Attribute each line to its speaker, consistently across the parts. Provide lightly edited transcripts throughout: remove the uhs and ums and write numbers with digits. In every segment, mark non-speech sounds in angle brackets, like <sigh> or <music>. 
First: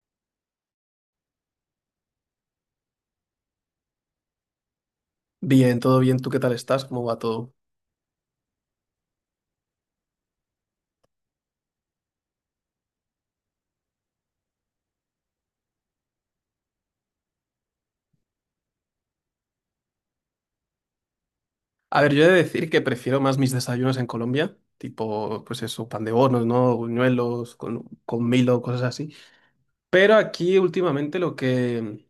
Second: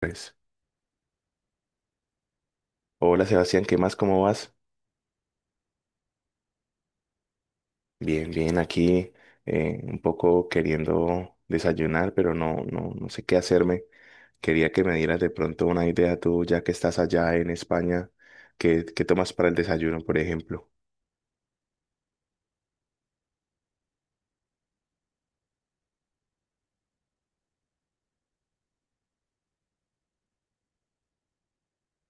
Speaker 1: Pues, hola Sebastián, ¿qué más? ¿Cómo vas?
Speaker 2: Bien, todo bien. ¿Tú qué tal estás? ¿Cómo va todo?
Speaker 1: Bien, bien, aquí un poco queriendo desayunar, pero no, no sé qué hacerme. Quería que me dieras de pronto una idea tú, ya que estás allá en España, ¿qué tomas para el desayuno, por ejemplo?
Speaker 2: A ver, yo he de decir que prefiero más mis desayunos en Colombia, tipo, pues eso, pan de bonos, ¿no? Buñuelos, con Milo, cosas así. Pero aquí últimamente lo que...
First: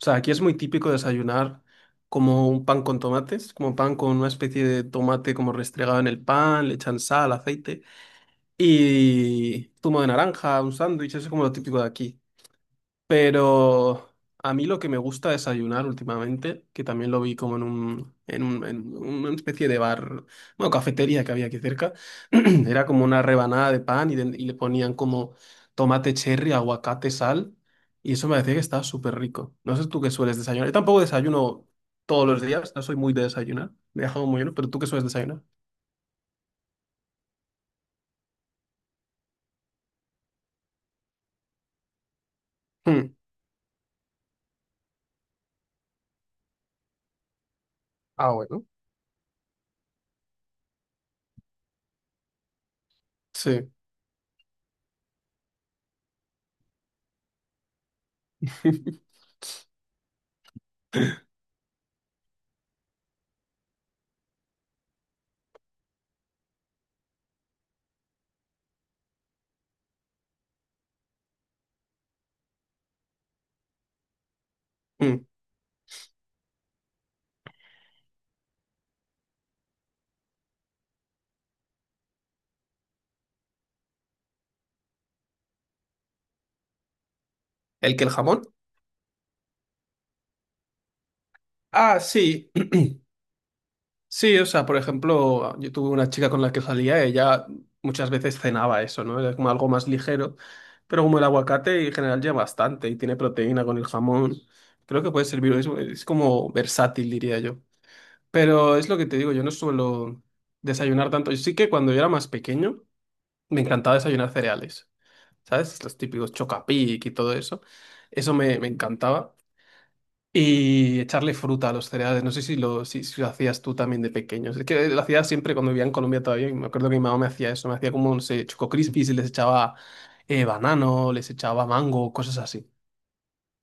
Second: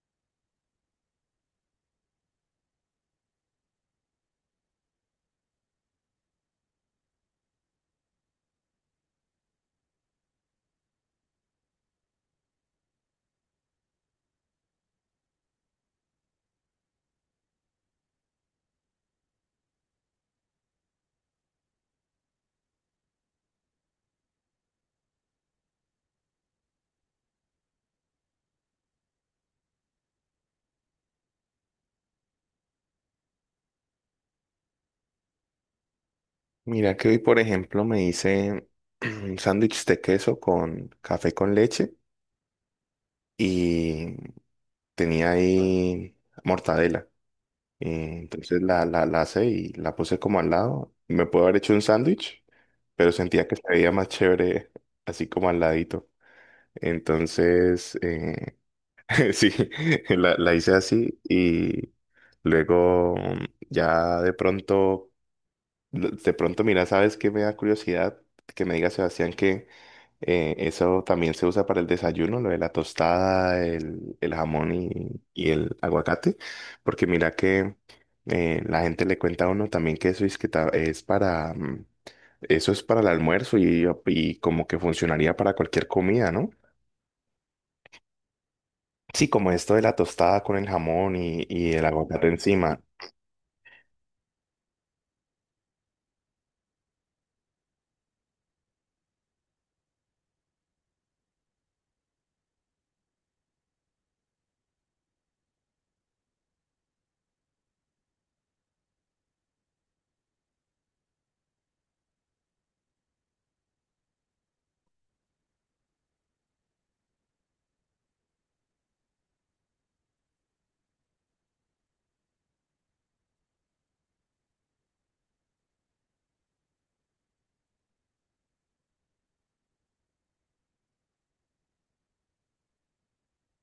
Speaker 2: O sea, aquí es muy típico desayunar como un pan con tomates, como pan con una especie de tomate como restregado en el pan, le echan sal, aceite y zumo de naranja, un sándwich, eso es como lo típico de aquí. Pero a mí lo que me gusta desayunar últimamente, que también lo vi como en un, en una especie de bar, bueno, cafetería que había aquí cerca, <clears throat> era como una rebanada de pan y le ponían como tomate cherry, aguacate, sal, y eso me decía que estaba súper rico. No sé tú qué sueles desayunar. Yo tampoco desayuno todos los días, no soy muy de desayunar, me he dejado muy lleno, pero tú qué sueles desayunar.
Speaker 1: Mira que hoy, por ejemplo, me hice <clears throat> un sándwich de queso con café con leche
Speaker 2: Mm.
Speaker 1: y tenía ahí mortadela.
Speaker 2: Ah,
Speaker 1: Entonces
Speaker 2: bueno.
Speaker 1: la asé y la puse como al lado. Me puedo haber hecho un sándwich, pero sentía que se
Speaker 2: Sí.
Speaker 1: veía más chévere así como al ladito. Entonces,
Speaker 2: <laughs>
Speaker 1: <laughs> sí, la hice así y luego ya de pronto De pronto, mira, ¿sabes qué me da curiosidad? Que me diga Sebastián que eso también se usa para el desayuno, lo de la tostada, el jamón
Speaker 2: Mm.
Speaker 1: y el aguacate. Porque mira que la gente le cuenta a uno también que eso es, es para, eso es para el almuerzo y como que funcionaría para cualquier comida, ¿no?
Speaker 2: ¿El que el jamón?
Speaker 1: Sí, como esto de la tostada con el jamón y el
Speaker 2: Ah,
Speaker 1: aguacate
Speaker 2: sí.
Speaker 1: encima.
Speaker 2: <clears throat> Sí, o sea, por ejemplo, yo tuve una chica con la que salía, ella muchas veces cenaba eso, ¿no? Era como algo más ligero, pero como el aguacate en general lleva bastante y tiene proteína con el jamón, creo que puede servir, es como versátil, diría yo. Pero es lo que te digo, yo no suelo desayunar tanto. Yo sí que cuando yo era más pequeño me encantaba desayunar cereales, ¿sabes? Los típicos Chocapic y todo eso, eso me encantaba. Y echarle fruta a los cereales. No sé si lo hacías tú también de pequeños. Es que lo hacía siempre cuando vivía en Colombia todavía, y me acuerdo que mi mamá me hacía eso. Me hacía como, no sé, Choco Crispies y les echaba banano, les echaba mango, cosas así.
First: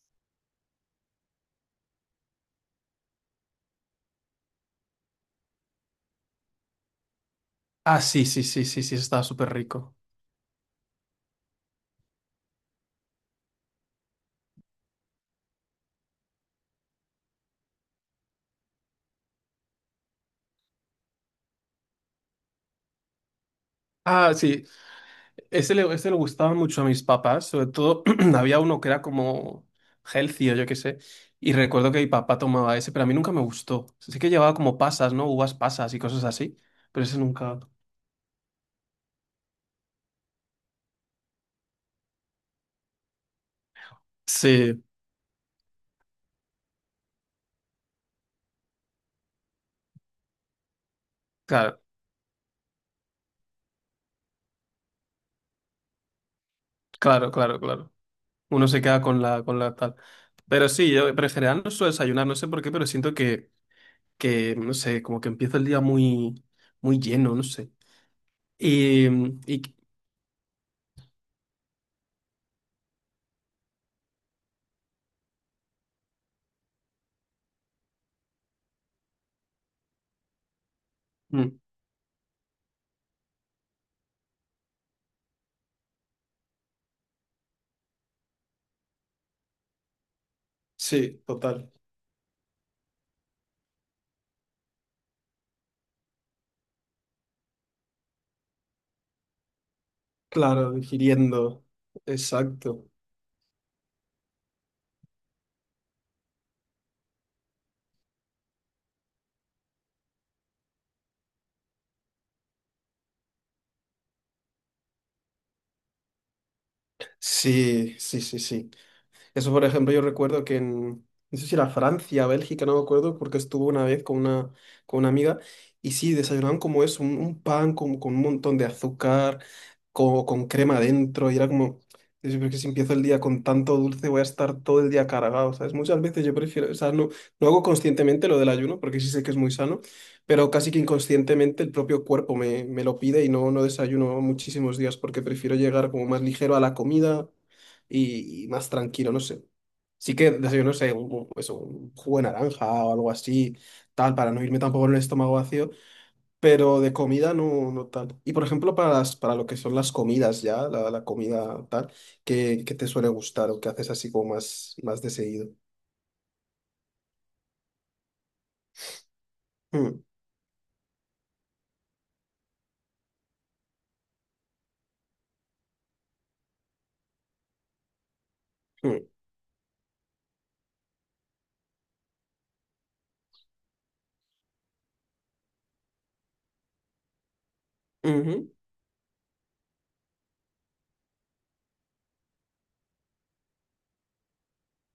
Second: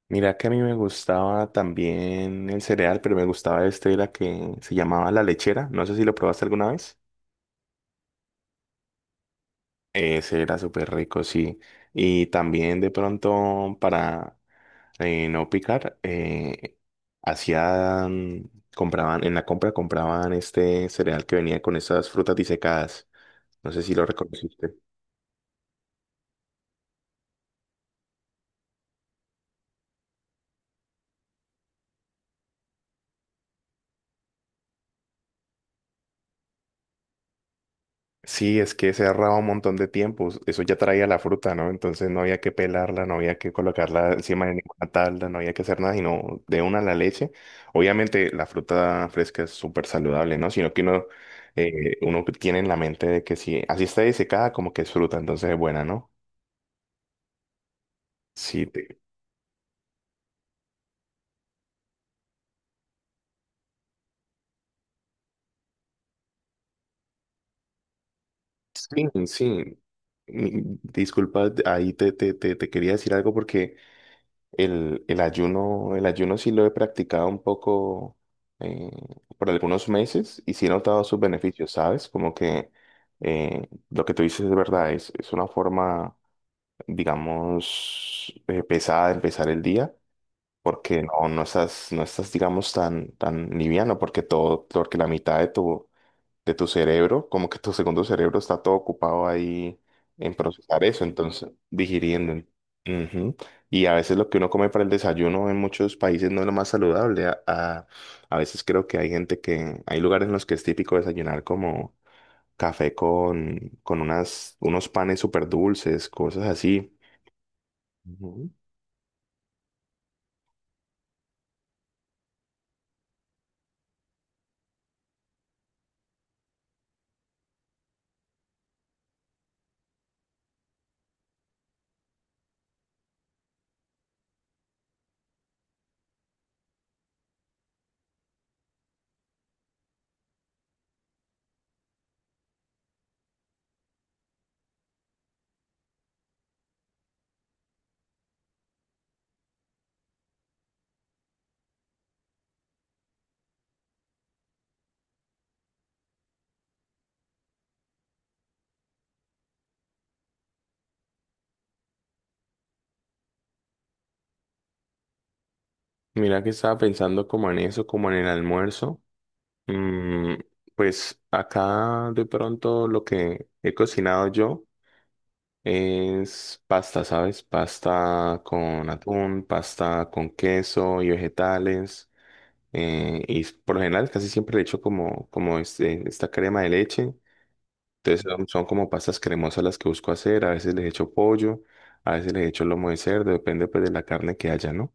Speaker 1: Mira que a mí me gustaba también el cereal, pero me gustaba este, era que se llamaba la lechera. No sé si lo probaste alguna vez.
Speaker 2: Ah, sí, sí, sí, sí, sí, eso estaba súper rico.
Speaker 1: Ese era súper rico, sí. Y también de pronto para no picar, hacían, compraban, en la compra compraban este cereal que venía con esas frutas disecadas. No sé si lo
Speaker 2: Ah, sí,
Speaker 1: reconociste.
Speaker 2: ese le gustaba mucho a mis papás. Sobre todo <clears throat> había uno que era como healthy o yo qué sé. Y recuerdo que mi papá tomaba ese, pero a mí nunca me gustó. Sí que llevaba como pasas, ¿no? Uvas pasas y cosas así. Pero ese nunca.
Speaker 1: Sí, es que se ahorraba un montón de tiempo. Eso ya traía la fruta, ¿no? Entonces no había que pelarla, no había que colocarla encima de
Speaker 2: Sí,
Speaker 1: ninguna tabla, no había que hacer nada, sino de una la leche. Obviamente la fruta fresca es súper saludable, ¿no? Sino que uno,
Speaker 2: claro.
Speaker 1: uno tiene en la mente de que si así está disecada, como que es fruta, entonces es buena, ¿no?
Speaker 2: Claro, claro, claro.
Speaker 1: Sí,
Speaker 2: Uno se
Speaker 1: te-
Speaker 2: queda con la tal. Pero sí, yo, pero en general no suelo desayunar, no sé por qué, pero siento que, no sé, como que empiezo el día muy, muy lleno, no sé.
Speaker 1: sí,
Speaker 2: Y, mm, y-
Speaker 1: sí. Disculpa, ahí te quería decir algo porque el ayuno sí lo he practicado un poco eh, por algunos meses y sí he notado sus
Speaker 2: mm,
Speaker 1: beneficios, ¿sabes? Como que lo que tú dices es verdad, es una forma, digamos, pesada de empezar el día, porque
Speaker 2: sí,
Speaker 1: no, no
Speaker 2: total.
Speaker 1: estás, no estás, digamos, tan, tan liviano, porque todo, porque la mitad de tu cerebro, como que tu segundo cerebro está todo ocupado ahí en
Speaker 2: Claro,
Speaker 1: procesar eso, entonces
Speaker 2: digiriendo.
Speaker 1: digiriendo.
Speaker 2: Exacto.
Speaker 1: Ujú. Y a veces lo que uno come para el desayuno en muchos países no es lo más saludable. A veces creo que hay gente que, hay lugares en los que es típico desayunar como café con unas, unos panes súper dulces, cosas así.
Speaker 2: Sí, sí, sí,
Speaker 1: Ujú.
Speaker 2: sí. Eso, por ejemplo, yo recuerdo que en, no sé si era Francia, Bélgica, no me acuerdo, porque estuve una vez con una amiga y sí, desayunaban como eso, un pan con un montón de azúcar, con, crema dentro, y era como, yo creo que si empiezo el día con tanto dulce voy a estar todo el día cargado, ¿sabes? Muchas veces yo prefiero, o sea, no, no hago conscientemente lo del ayuno, porque sí sé que es muy sano, pero casi que inconscientemente el propio cuerpo me lo pide y no, no desayuno muchísimos días porque prefiero llegar como más ligero a la comida y más tranquilo, no sé. Sí que desayuno, no sé, eso, un jugo de naranja o algo así, tal, para no irme tampoco con el estómago vacío, pero de comida no, no tal. Y por ejemplo, para lo que son las comidas ya, la comida tal, qué te suele gustar o qué haces así como más, más de seguido.
Speaker 1: Mira que estaba pensando como en eso, como en el almuerzo.
Speaker 2: Mm,
Speaker 1: Mm, pues acá de pronto lo que he cocinado yo. Es pasta, ¿sabes? Pasta con
Speaker 2: mm,
Speaker 1: atún, pasta con queso y vegetales. Por lo general casi siempre le echo como, como este, esta crema de leche. Entonces son,
Speaker 2: ujú,
Speaker 1: son como pastas cremosas las que busco hacer. A veces les echo pollo, a veces les echo lomo de cerdo, depende pues de la carne que haya, ¿no?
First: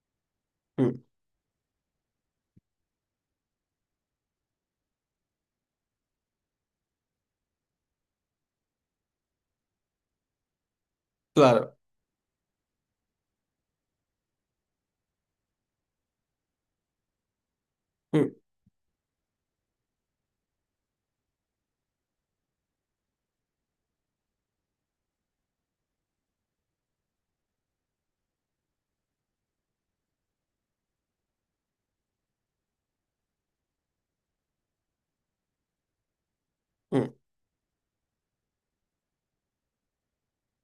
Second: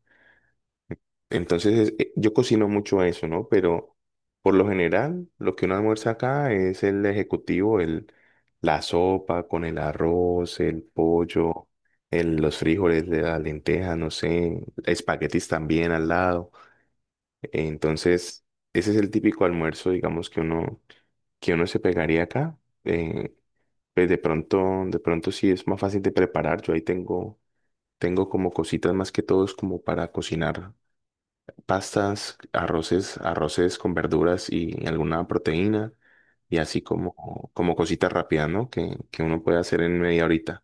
Speaker 2: mm,
Speaker 1: Entonces, yo cocino mucho eso, ¿no? Pero por lo general, lo que uno almuerza acá es el ejecutivo, la sopa con el arroz, el pollo,
Speaker 2: claro.
Speaker 1: los frijoles, de la lenteja, no sé, espaguetis también al lado.
Speaker 2: Mm,
Speaker 1: Entonces, ese es el típico almuerzo, digamos, que uno se pegaría acá. Eh, pues de pronto sí es más fácil de preparar. Tengo como cositas más que todo es como para cocinar pastas, arroces, arroces con verduras y alguna proteína y así
Speaker 2: mm.
Speaker 1: como, como cositas rápidas, ¿no? Que uno puede hacer en media horita.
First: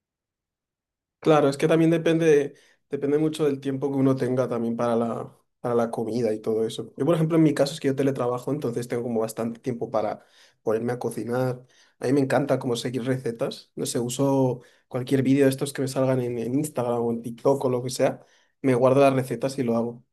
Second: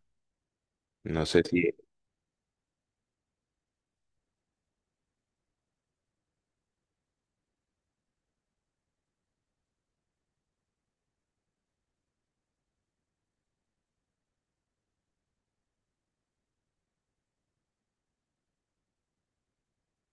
Speaker 1: No sé
Speaker 2: Claro, es
Speaker 1: si...
Speaker 2: que también depende, mucho del tiempo que uno tenga también para la comida y todo eso. Yo, por ejemplo, en mi caso es que yo teletrabajo, entonces tengo como bastante tiempo para ponerme a cocinar. A mí me encanta como seguir recetas. No sé, uso cualquier vídeo de estos que me salgan en Instagram o en TikTok o lo que sea. Me guardo las recetas y lo hago.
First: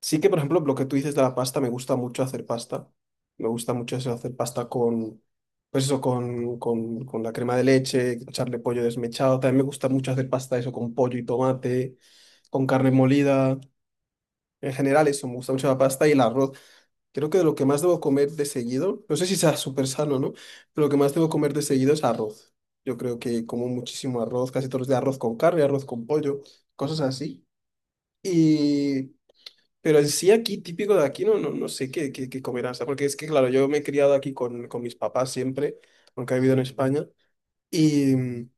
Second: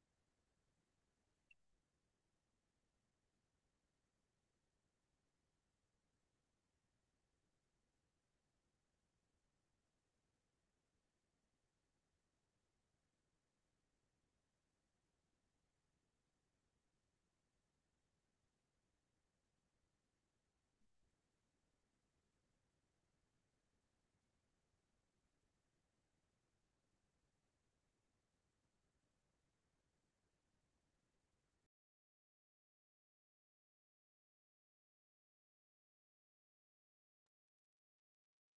Speaker 2: Sí que, por ejemplo, lo que tú dices de la pasta, me gusta mucho hacer pasta. Me gusta mucho eso, hacer pasta con, pues eso, con la crema de leche, echarle pollo desmechado. También me gusta mucho hacer pasta eso con pollo y tomate, con carne molida. En general eso, me gusta mucho la pasta y el arroz. Creo que de lo que más debo comer de seguido, no sé si sea <laughs> súper sano, ¿no? Pero lo que más debo comer de seguido es arroz. Yo creo que como muchísimo arroz, casi todos los días arroz con carne, arroz con pollo, cosas así. Y pero en sí aquí, típico de aquí, no, no, no sé qué comerán. O sea, porque es que, claro, yo me he criado aquí con mis papás siempre, aunque he vivido en España, y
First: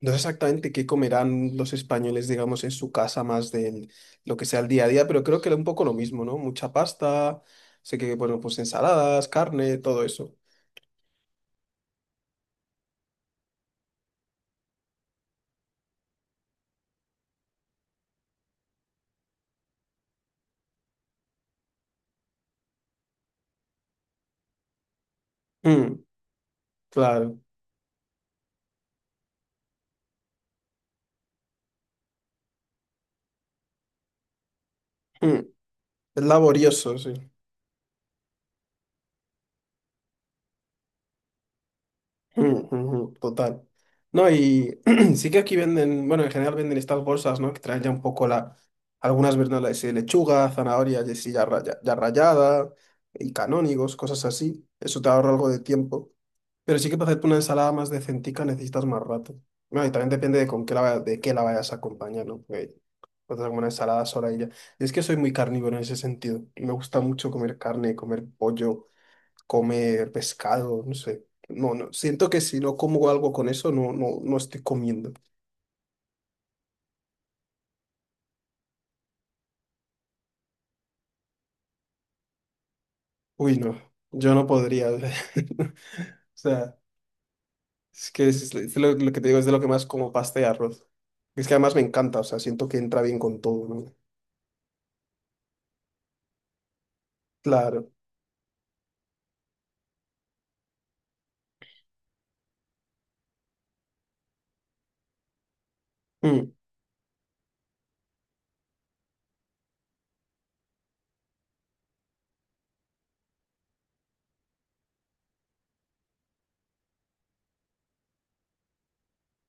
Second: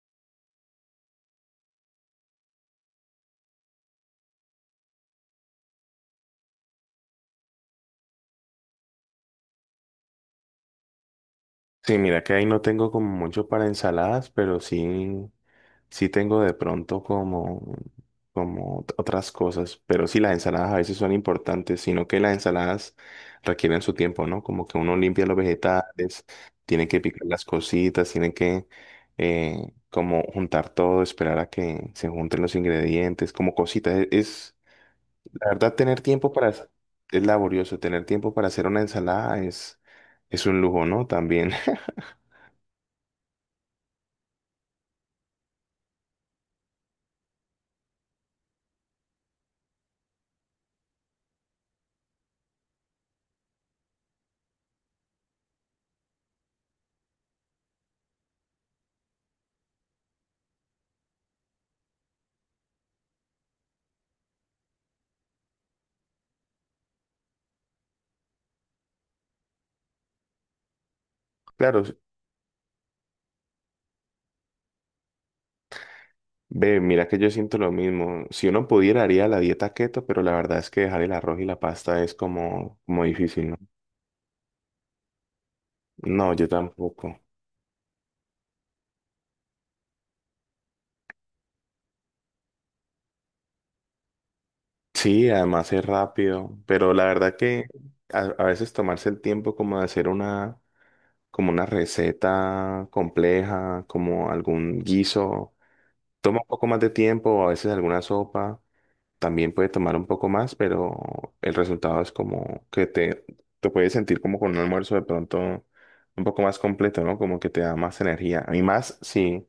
Speaker 2: no sé exactamente qué comerán los españoles, digamos, en su casa más de lo que sea el día a día, pero creo que era un poco lo mismo, ¿no? Mucha pasta, sé que, bueno, pues ensaladas, carne, todo eso.
Speaker 1: Sí, mira que ahí no tengo como mucho para ensaladas, pero sí sí tengo de pronto como, otras cosas, pero sí las ensaladas a veces son importantes, sino que las ensaladas requieren su tiempo, ¿no? Como que uno limpia los
Speaker 2: Mm,
Speaker 1: vegetales, tiene que picar
Speaker 2: claro.
Speaker 1: las cositas, tiene que como juntar todo, esperar a que se junten los ingredientes, como cositas.
Speaker 2: Mm,
Speaker 1: La verdad, tener
Speaker 2: es
Speaker 1: tiempo para,
Speaker 2: laborioso, sí.
Speaker 1: es laborioso, tener tiempo para hacer una ensalada es un lujo, ¿no? También. <laughs>
Speaker 2: Mm, mhm. Total. No, y <clears throat> sí que aquí venden, bueno, en general venden estas bolsas, ¿no? Que traen ya un poco la, algunas verduras de lechuga, zanahoria y así ya, ya rallada, y canónigos, cosas así. Eso te ahorra algo de tiempo. Pero sí que para hacerte una ensalada más decentica necesitas más rato. Bueno, y también depende de con qué la, vaya- de qué la vayas a acompañar, ¿no? Porque puedes hacer como una ensalada sola y ya. Y es que soy muy carnívoro en ese sentido. Me gusta mucho comer carne, comer pollo comer pescado, no sé. No,
Speaker 1: Claro,
Speaker 2: no, siento que si no como algo con eso, no, no, no estoy comiendo.
Speaker 1: ve, mira que yo siento lo mismo. Si uno pudiera, haría la dieta keto, pero la verdad es que dejar el arroz y la pasta es como, como difícil, ¿no?
Speaker 2: Uy, no, yo no podría. <laughs> O
Speaker 1: No, yo
Speaker 2: sea,
Speaker 1: tampoco.
Speaker 2: es que es lo que te digo es de lo que más como pasta y arroz. Es que además me encanta, o sea, siento que entra bien con todo, ¿no?
Speaker 1: Sí, además es rápido, pero la verdad que
Speaker 2: Claro.
Speaker 1: a veces tomarse el tiempo como de hacer una, como una receta compleja, como algún guiso, toma un
Speaker 2: Mm,
Speaker 1: poco más de tiempo, o a veces alguna sopa. También puede tomar un poco más, pero el resultado es como que te puedes sentir como con un almuerzo de pronto un poco más completo, ¿no? Como que te da más energía. A mí más si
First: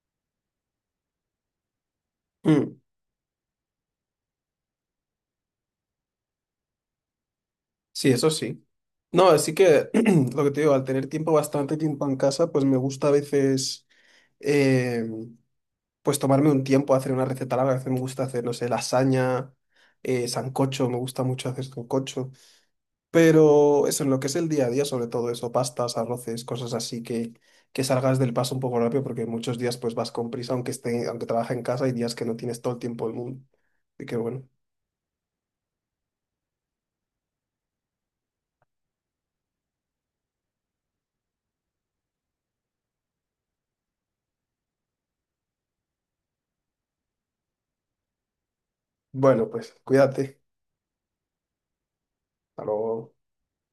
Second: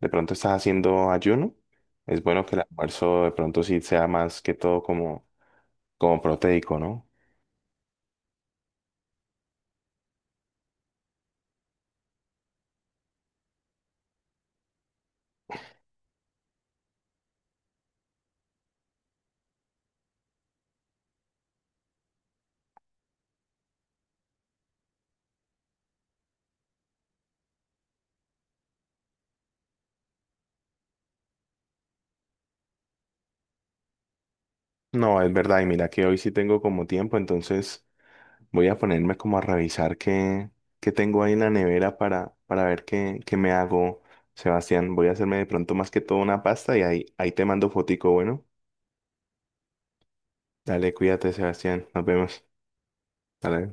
Speaker 1: de pronto estás haciendo ayuno, es bueno que el
Speaker 2: mm.
Speaker 1: almuerzo de pronto sí sea más que todo como, como proteico, ¿no?
Speaker 2: Sí, eso sí. No, así que <clears throat> lo que te digo, al tener tiempo, bastante tiempo en casa, pues me gusta a veces... em, pues tomarme un tiempo a hacer una receta larga. A veces me gusta hacer, no sé, lasaña, sancocho, me gusta mucho hacer sancocho. Pero eso, en lo que es el día a día, sobre todo eso, pastas, arroces, cosas así que salgas del paso un poco rápido, porque muchos días pues vas con prisa, aunque trabajes en casa, hay días que no tienes todo el tiempo del mundo. Así que bueno.
Speaker 1: No, es verdad, y mira que hoy sí tengo como tiempo, entonces... Voy a ponerme como a revisar qué, qué tengo ahí en la nevera para ver qué, qué me hago, Sebastián. Voy a hacerme de pronto más que todo una pasta y ahí, ahí te mando fotico, bueno.
Speaker 2: Bueno, pues cuídate.
Speaker 1: Dale, cuídate, Sebastián. Nos vemos.
Speaker 2: Hasta luego.
Speaker 1: Dale.